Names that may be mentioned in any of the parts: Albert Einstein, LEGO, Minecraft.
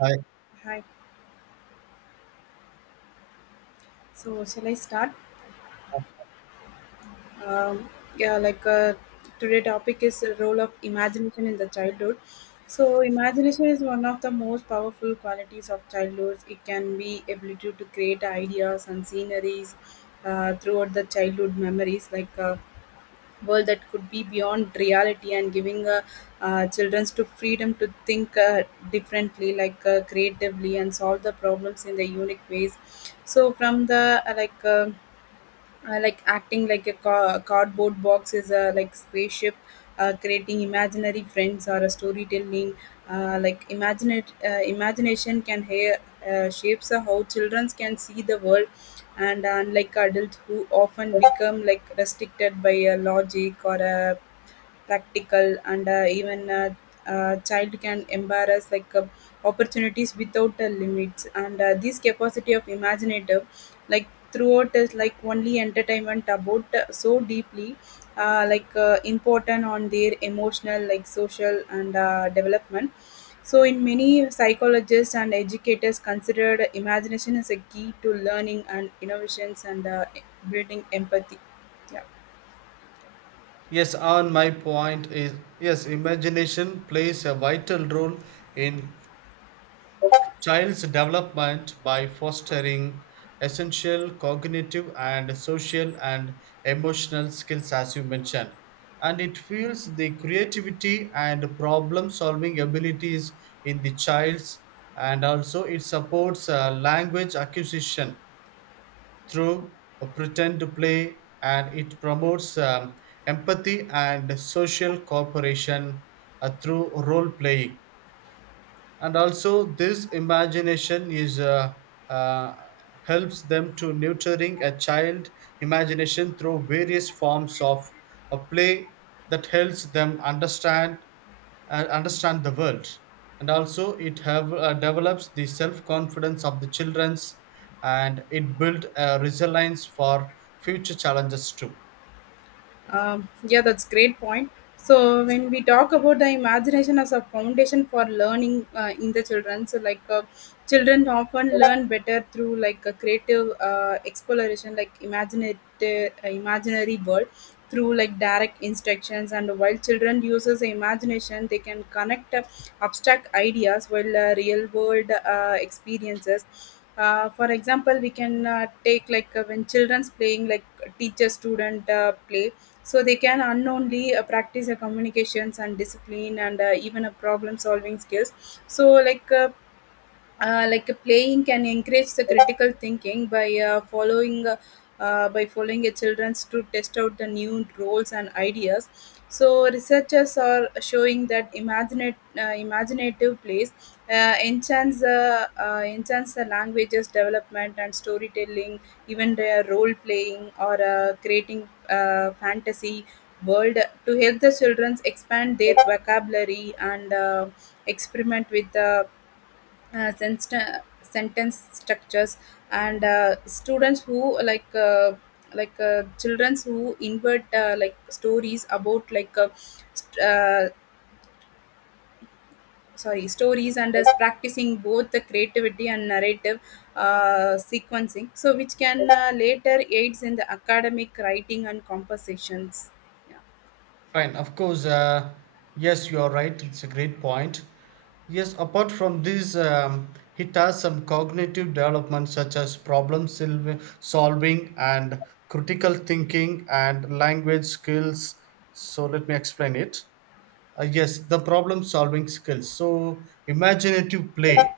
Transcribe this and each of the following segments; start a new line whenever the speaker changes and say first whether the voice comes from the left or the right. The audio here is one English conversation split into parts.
right: I,
left: Hi. So shall I start? Um, yeah, like, today topic is the role of imagination in the childhood. So imagination is one of the most powerful qualities of childhood. It can be ability to create ideas and sceneries throughout the childhood memories, like a world that could be beyond reality and giving children to freedom to think differently, like, creatively and solve the problems in the unique ways. So from the like acting like a cardboard box is a like spaceship, creating imaginary friends or a storytelling, like imagine imagination shapes how children can see the world, and unlike adults who often become like restricted by a logic or a practical, and even a child can embrace like opportunities without limits. And this capacity of imaginative, like throughout, is like only entertainment about so deeply. Like, important on their emotional like social and development. So, in many psychologists and educators considered imagination as a key to learning and innovations and building empathy. Yeah.
right: yes, on my point is yes, imagination plays a vital role in child's development by fostering essential cognitive and social and emotional skills, as you mentioned. And it fuels the creativity and problem solving abilities in the child's, and also it supports language acquisition through a pretend to play, and it promotes empathy and social cooperation through role playing. And also this imagination is uh, helps them to nurturing a child imagination through various forms of a play that helps them understand understand the world. And also it have develops the self confidence of the children's, and it build a resilience for future challenges too.
left: Yeah, that's great point. So when we talk about the imagination as a foundation for learning in the children, so, children often learn better through like a creative exploration, like imaginative imaginary world through like direct instructions, and while children uses imagination they can connect abstract ideas while real world experiences. For example we can take like, when children's playing like teacher student play, so they can unknowingly practice communications and discipline and even a problem solving skills. So, playing can encourage the critical thinking by following by following a children's to test out the new roles and ideas. So researchers are showing that imaginative plays enhance the languages development and storytelling, even the role playing or creating fantasy world to help the children expand their vocabulary and experiment with the sentence structures. And students who like, childrens who invert like stories about like st- sorry stories and is practicing both the creativity and narrative sequencing, so which can later aids in the academic writing and compositions. Yeah.
right: Fine, of course. Yes, you are right. It's a great point. Yes, apart from this, it has some cognitive development such as solving and critical thinking and language skills. So, let me explain it. Yes, the problem solving skills, so imaginative play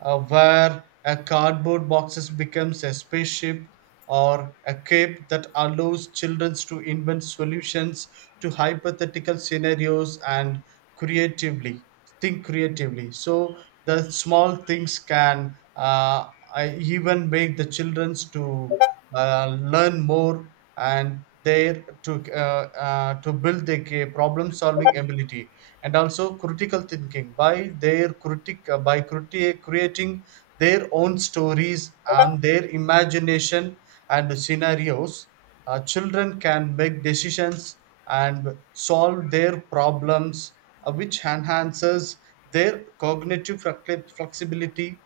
right: where a cardboard boxes becomes a spaceship or a cape that allows children to invent solutions to hypothetical scenarios and creatively think creatively. So the small things can I even make the children to learn more, and there to build their problem solving ability, and also critical thinking by their critic by criti- creating their own stories and their imagination and scenarios. Children can make decisions and solve their problems, which enhances their cognitive flexibility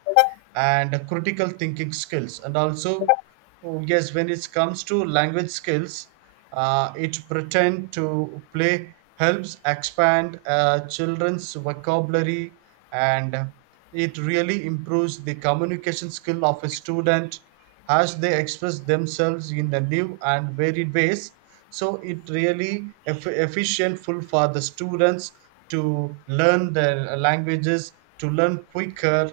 right: and critical thinking skills. And also, oh, yes, when it comes to language skills, it pretend to play helps expand children's vocabulary, and it really improves the communication skill of a student as they express themselves in the new and varied ways. So it really efficientful for the students to learn the languages, to learn quicker,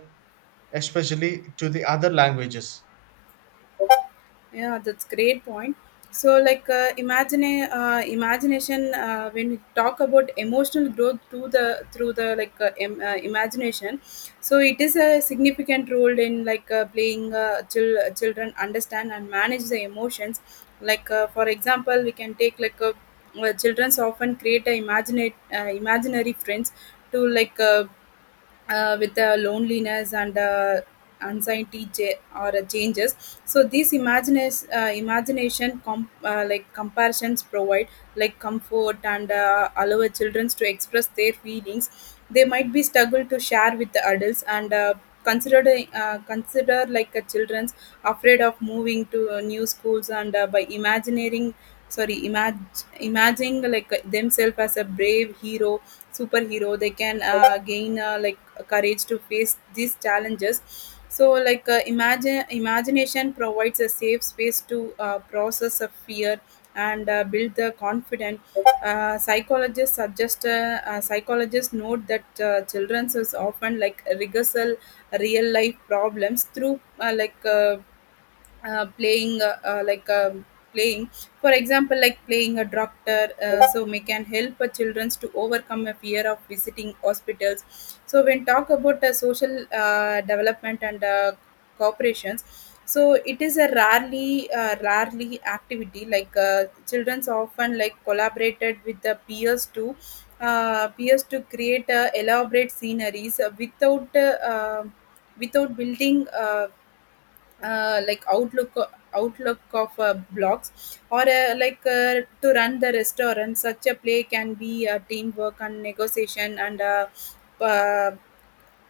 right: especially to the other languages.
left: Yeah, that's great point. So, like, imagine imagination. When we talk about emotional growth through the imagination, so it is a significant role in like playing children understand and manage the emotions. For example, we can take like, childrens often create a imagine imaginary friends to with the loneliness and anxiety or changes. So these imagination comparisons provide like comfort and allow children to express their feelings they might be struggle to share with the adults, and consider like a children's afraid of moving to new schools, and by imagining like themselves as a brave hero superhero, they can gain like courage to face these challenges. So like uh, imagine imagination provides a safe space to process a fear and build the confidence. Psychologists note that children is often like rehearsal real life problems through like playing like playing, for example like playing a doctor, so may can help children to overcome a fear of visiting hospitals. So when talk about social development and cooperations, so it is a rarely activity. Like, children's often like collaborated with the peers to create elaborate sceneries without building uh, like outlook outlook of blogs or to run the restaurant. Such a play can be a teamwork and negotiation and uh,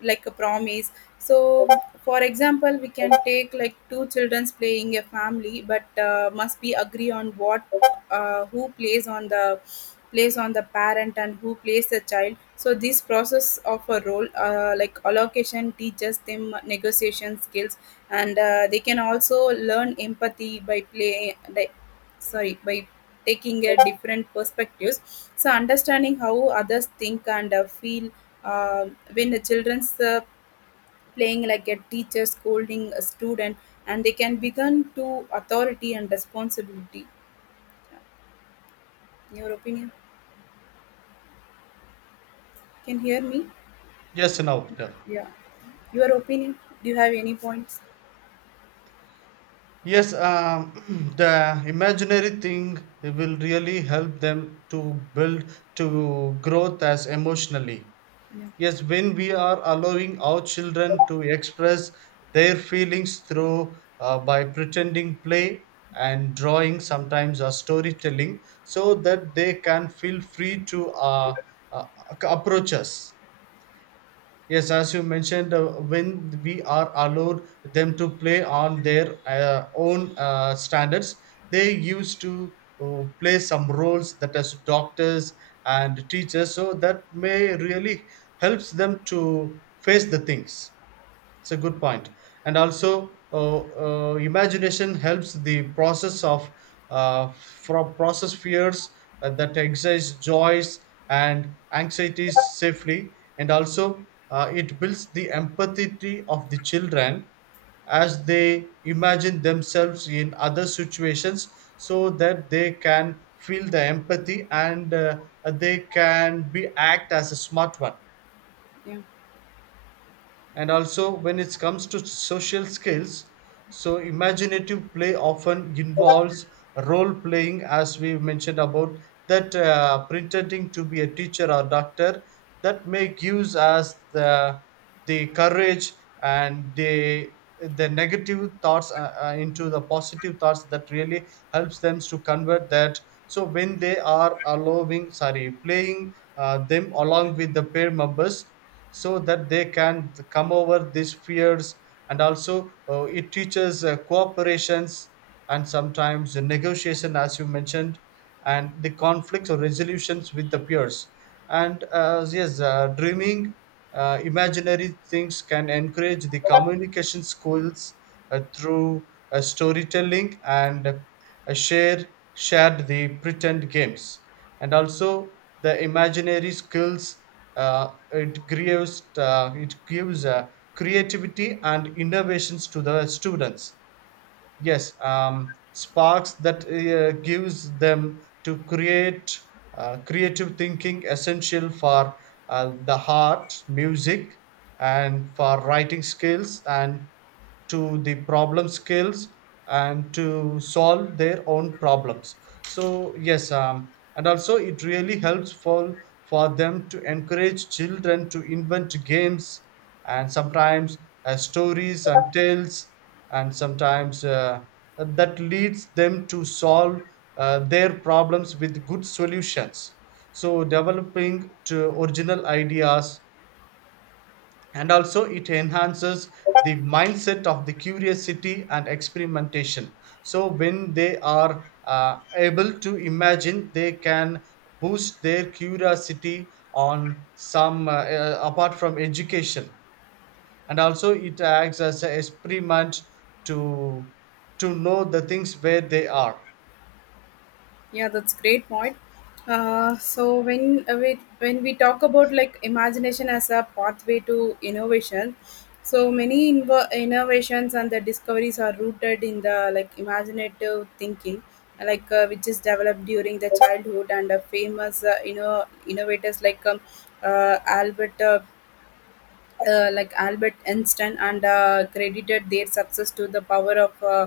left: like a promise. So for example we can take like two children's playing a family, but must be agree on what, who plays on the parent and who plays the child. So this process of a role like allocation teaches them negotiation skills. And they can also learn empathy by play like, sorry by taking a different perspectives, so understanding how others think and feel. Um, when the children's playing like a teacher scolding a student, and they can begin to authority and responsibility. Your opinion? Can hear me?
right: Yes, now, yeah.
left: Yeah. Your opinion? Do you have any points?
right: Yes, the imaginary thing will really help them to build to growth as emotionally.
left: Yeah.
right: Yes, when we are allowing our children to express their feelings through by pretending play and drawing sometimes or storytelling, so that they can feel free to uh, approach us. Yes, as you mentioned, when we are allowed them to play on their own standards, they used to play some roles that as doctors and teachers. So that may really helps them to face the things. It's a good point. And also imagination helps the process of from process fears that exist joys and anxieties safely. And also it builds the empathy of the children as they imagine themselves in other situations, so that they can feel the empathy and they can be act as a smart one.
left: Yeah.
right: And also, when it comes to social skills, so imaginative play often involves role playing, as we mentioned about, that pretending to be a teacher or doctor, that may gives us the courage and the negative thoughts into the positive thoughts that really helps them to convert that. So when they are allowing, sorry, playing them along with the pair members, so that they can come over these fears. And also it teaches cooperations and sometimes the negotiation, as you mentioned, and the conflicts or resolutions with the peers. And dreaming imaginary things can encourage the communication skills through storytelling and uh, share, shared the pretend games, and also the imaginary skills. It gives creativity and innovations to the students. Yes, sparks that gives them to create creative thinking essential for the heart, music, and for writing skills and to the problem skills and to solve their own problems. And also it really helps for them to encourage children to invent games, and sometimes stories and tales, and sometimes that leads them to solve their problems with good solutions, so developing to original ideas. And also it enhances the mindset of the curiosity and experimentation. So when they are able to imagine, they can boost their curiosity on some apart from education. And also it acts as an experiment to know the things where they are.
left: Yeah, that's great point. So when we when we talk about like imagination as a pathway to innovation, so many innovations and the discoveries are rooted in the like imaginative thinking, which is developed during the childhood. And famous innovators like, Albert. Albert Einstein, and credited their success to the power of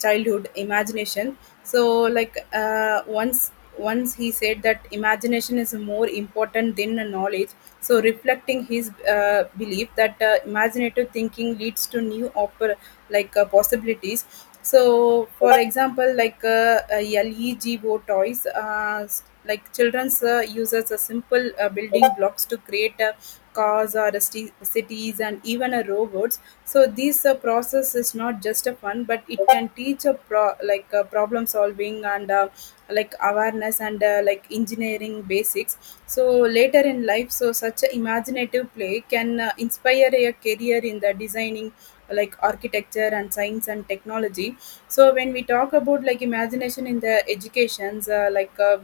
left: childhood imagination. So, once he said that imagination is more important than the knowledge. So, reflecting his belief that imaginative thinking leads to new possibilities. So, for example, like, LEGO toys, children's uses a simple building blocks to create a cars or cities and even a robots. So this process is not just a fun, but it can teach a problem solving and like awareness and like engineering basics. So later in life, so such a imaginative play can inspire a career in the designing, like architecture and science and technology. So when we talk about like imagination in the educations,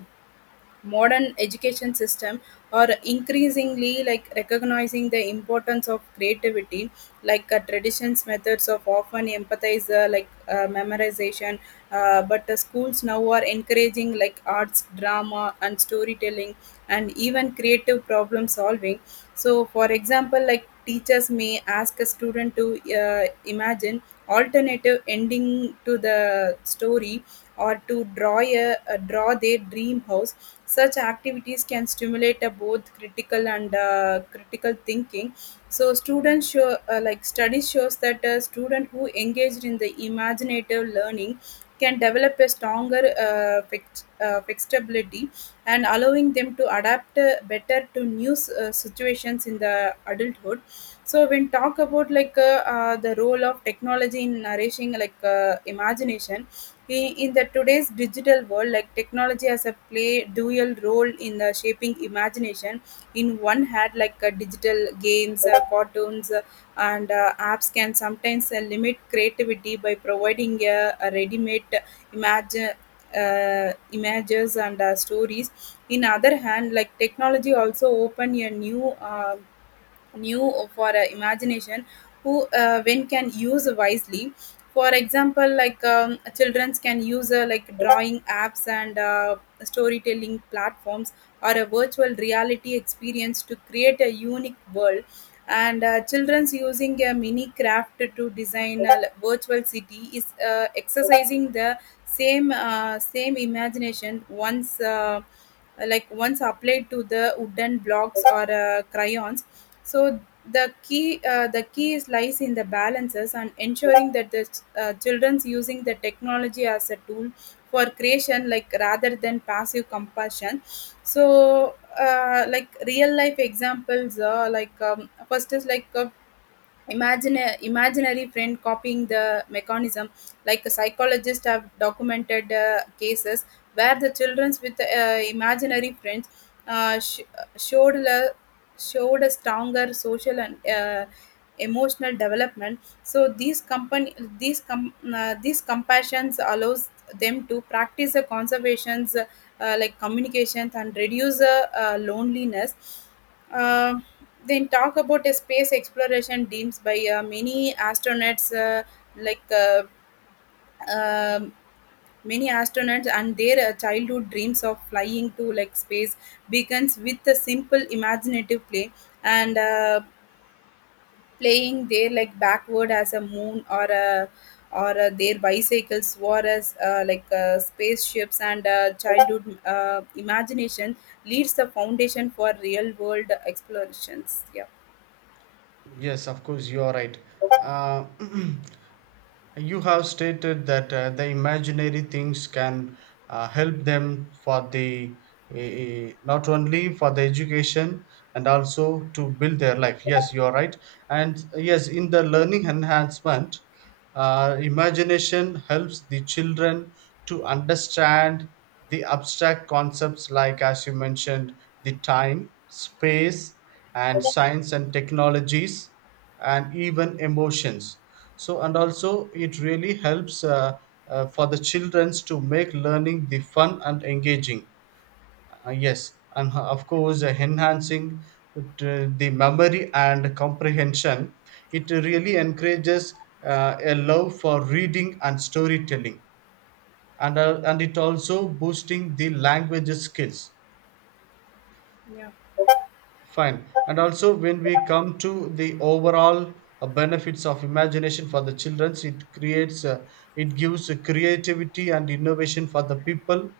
left: modern education system are increasingly like recognizing the importance of creativity. Like, traditions methods of often empathize memorization, but the schools now are encouraging like arts drama and storytelling and even creative problem solving. So for example like teachers may ask a student to imagine alternative ending to the story, or to draw their dream house. Such activities can stimulate both critical and critical thinking. So students show like study shows that a student who engaged in the imaginative learning can develop a stronger flexibility and allowing them to adapt better to new situations in the adulthood. So when talk about like the role of technology in nourishing like imagination, in the today's digital world, like technology has a play dual role in the shaping imagination. In one hand, like, digital games, cartoons, and apps can sometimes limit creativity by providing a ready-made imagine images and stories. In other hand, like technology also open a new for imagination, who when can use wisely. For example, like, children can use like drawing apps and storytelling platforms or a virtual reality experience to create a unique world. And children's using a mini craft to design a virtual city is exercising the same imagination once applied to the wooden blocks or crayons. So the key is lies in the balances and ensuring that the children's using the technology as a tool for creation, like rather than passive compassion. So real life examples, like, first is like, imagine a imaginary friend copying the mechanism. Like psychologists have documented cases where the children with imaginary friends uh, sh- showed le- showed a stronger social and emotional development. So these these compassions allows them to practice the conservations, like communications and reduce loneliness. Uh, then talk about a space exploration dreams by like uh, um many astronauts, and their childhood dreams of flying to like space begins with a simple imaginative play. And playing there like backward as a moon, or a or their bicycles were as spaceships. And childhood imagination leads the foundation for real world explorations. Yeah.
right: Yes, of course, you are right. uh, You have stated that the imaginary things can help them for the not only for the education, and also to build their life. Yes, you are right. And yes, in the learning enhancement, imagination helps the children to understand the abstract concepts like, as you mentioned, the time, space, and science and technologies, and even emotions. So and also it really helps for the childrens to make learning the fun and engaging. Yes, and of course enhancing the memory and comprehension. It really encourages a love for reading and storytelling, and and it also boosting the language skills.
left: Yeah.
right: Fine. And also, when we come to the overall benefits of imagination for the children, it gives creativity and innovation for the people.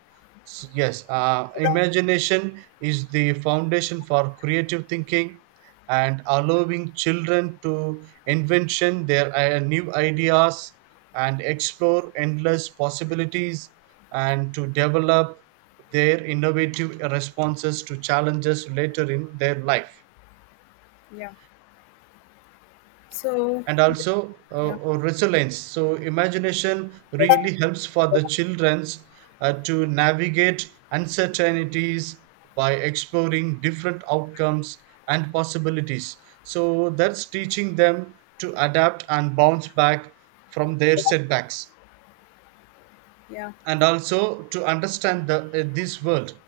right: Imagination is the foundation for creative thinking, and allowing children to invention their new ideas and explore endless possibilities, and to develop their innovative responses to challenges later in their life.
left: Yeah. So,
right: And also
left: yeah.
right: resilience. So imagination really helps for the childrens to navigate uncertainties by exploring different outcomes and possibilities. So that's teaching them to adapt and bounce back from their setbacks.
left: Yeah.
right: And also to understand the, this world.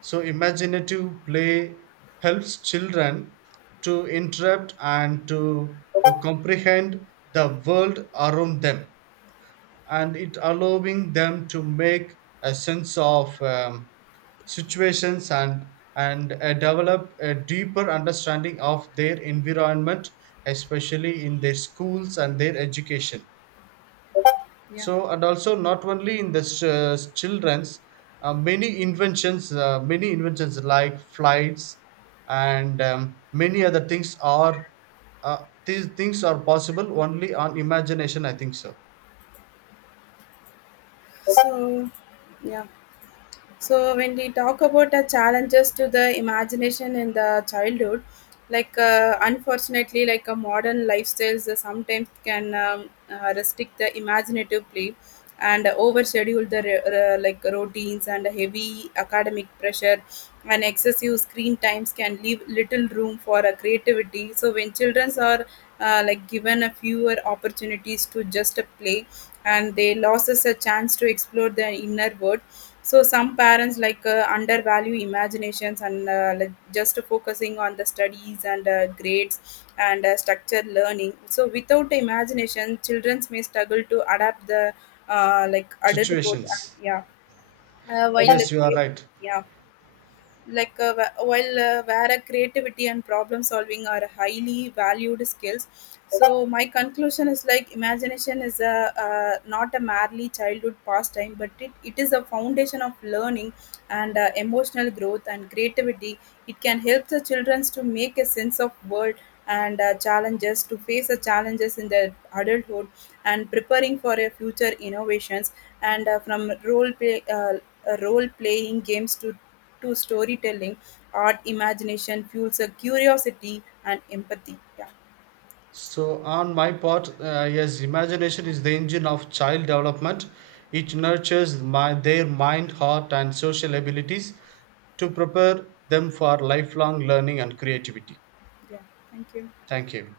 right: So imaginative play helps children to interrupt and to comprehend the world around them, and it allowing them to make a sense of situations and develop a deeper understanding of their environment, especially in their schools and their education.
left: Yeah.
right: So and also not only in the children's, many inventions like flights and many other things are these things are possible only on imagination, I think so.
left: So, yeah. So when we talk about the challenges to the imagination in the childhood, unfortunately, like a modern lifestyles sometimes can restrict the imaginative play and overschedule the like routines and heavy academic pressure and excessive screen times can leave little room for creativity. So when children are like given a fewer opportunities to just play, and they loses a chance to explore their inner world. So some parents like undervalue imaginations and like just focusing on the studies and grades and structured learning. So without imagination, children may struggle to adapt the like adulthood. And,
right: Situations.
left: yeah, uh, while uh,
right: Yes, you are right.
left: yeah, like wh- while where a creativity and problem solving are highly valued skills. So my conclusion is like imagination is a not a merely childhood pastime, but it is a foundation of learning and emotional growth and creativity. It can help the children to make a sense of world and challenges to face the challenges in their adulthood and preparing for a future innovations. And from role playing games to storytelling, art imagination fuels a curiosity and empathy. Yeah.
right: So on my part, yes, imagination is the engine of child development. It nurtures my, their mind, heart and social abilities to prepare them for lifelong learning and creativity.
left: Yeah. Thank you.
right: Thank you.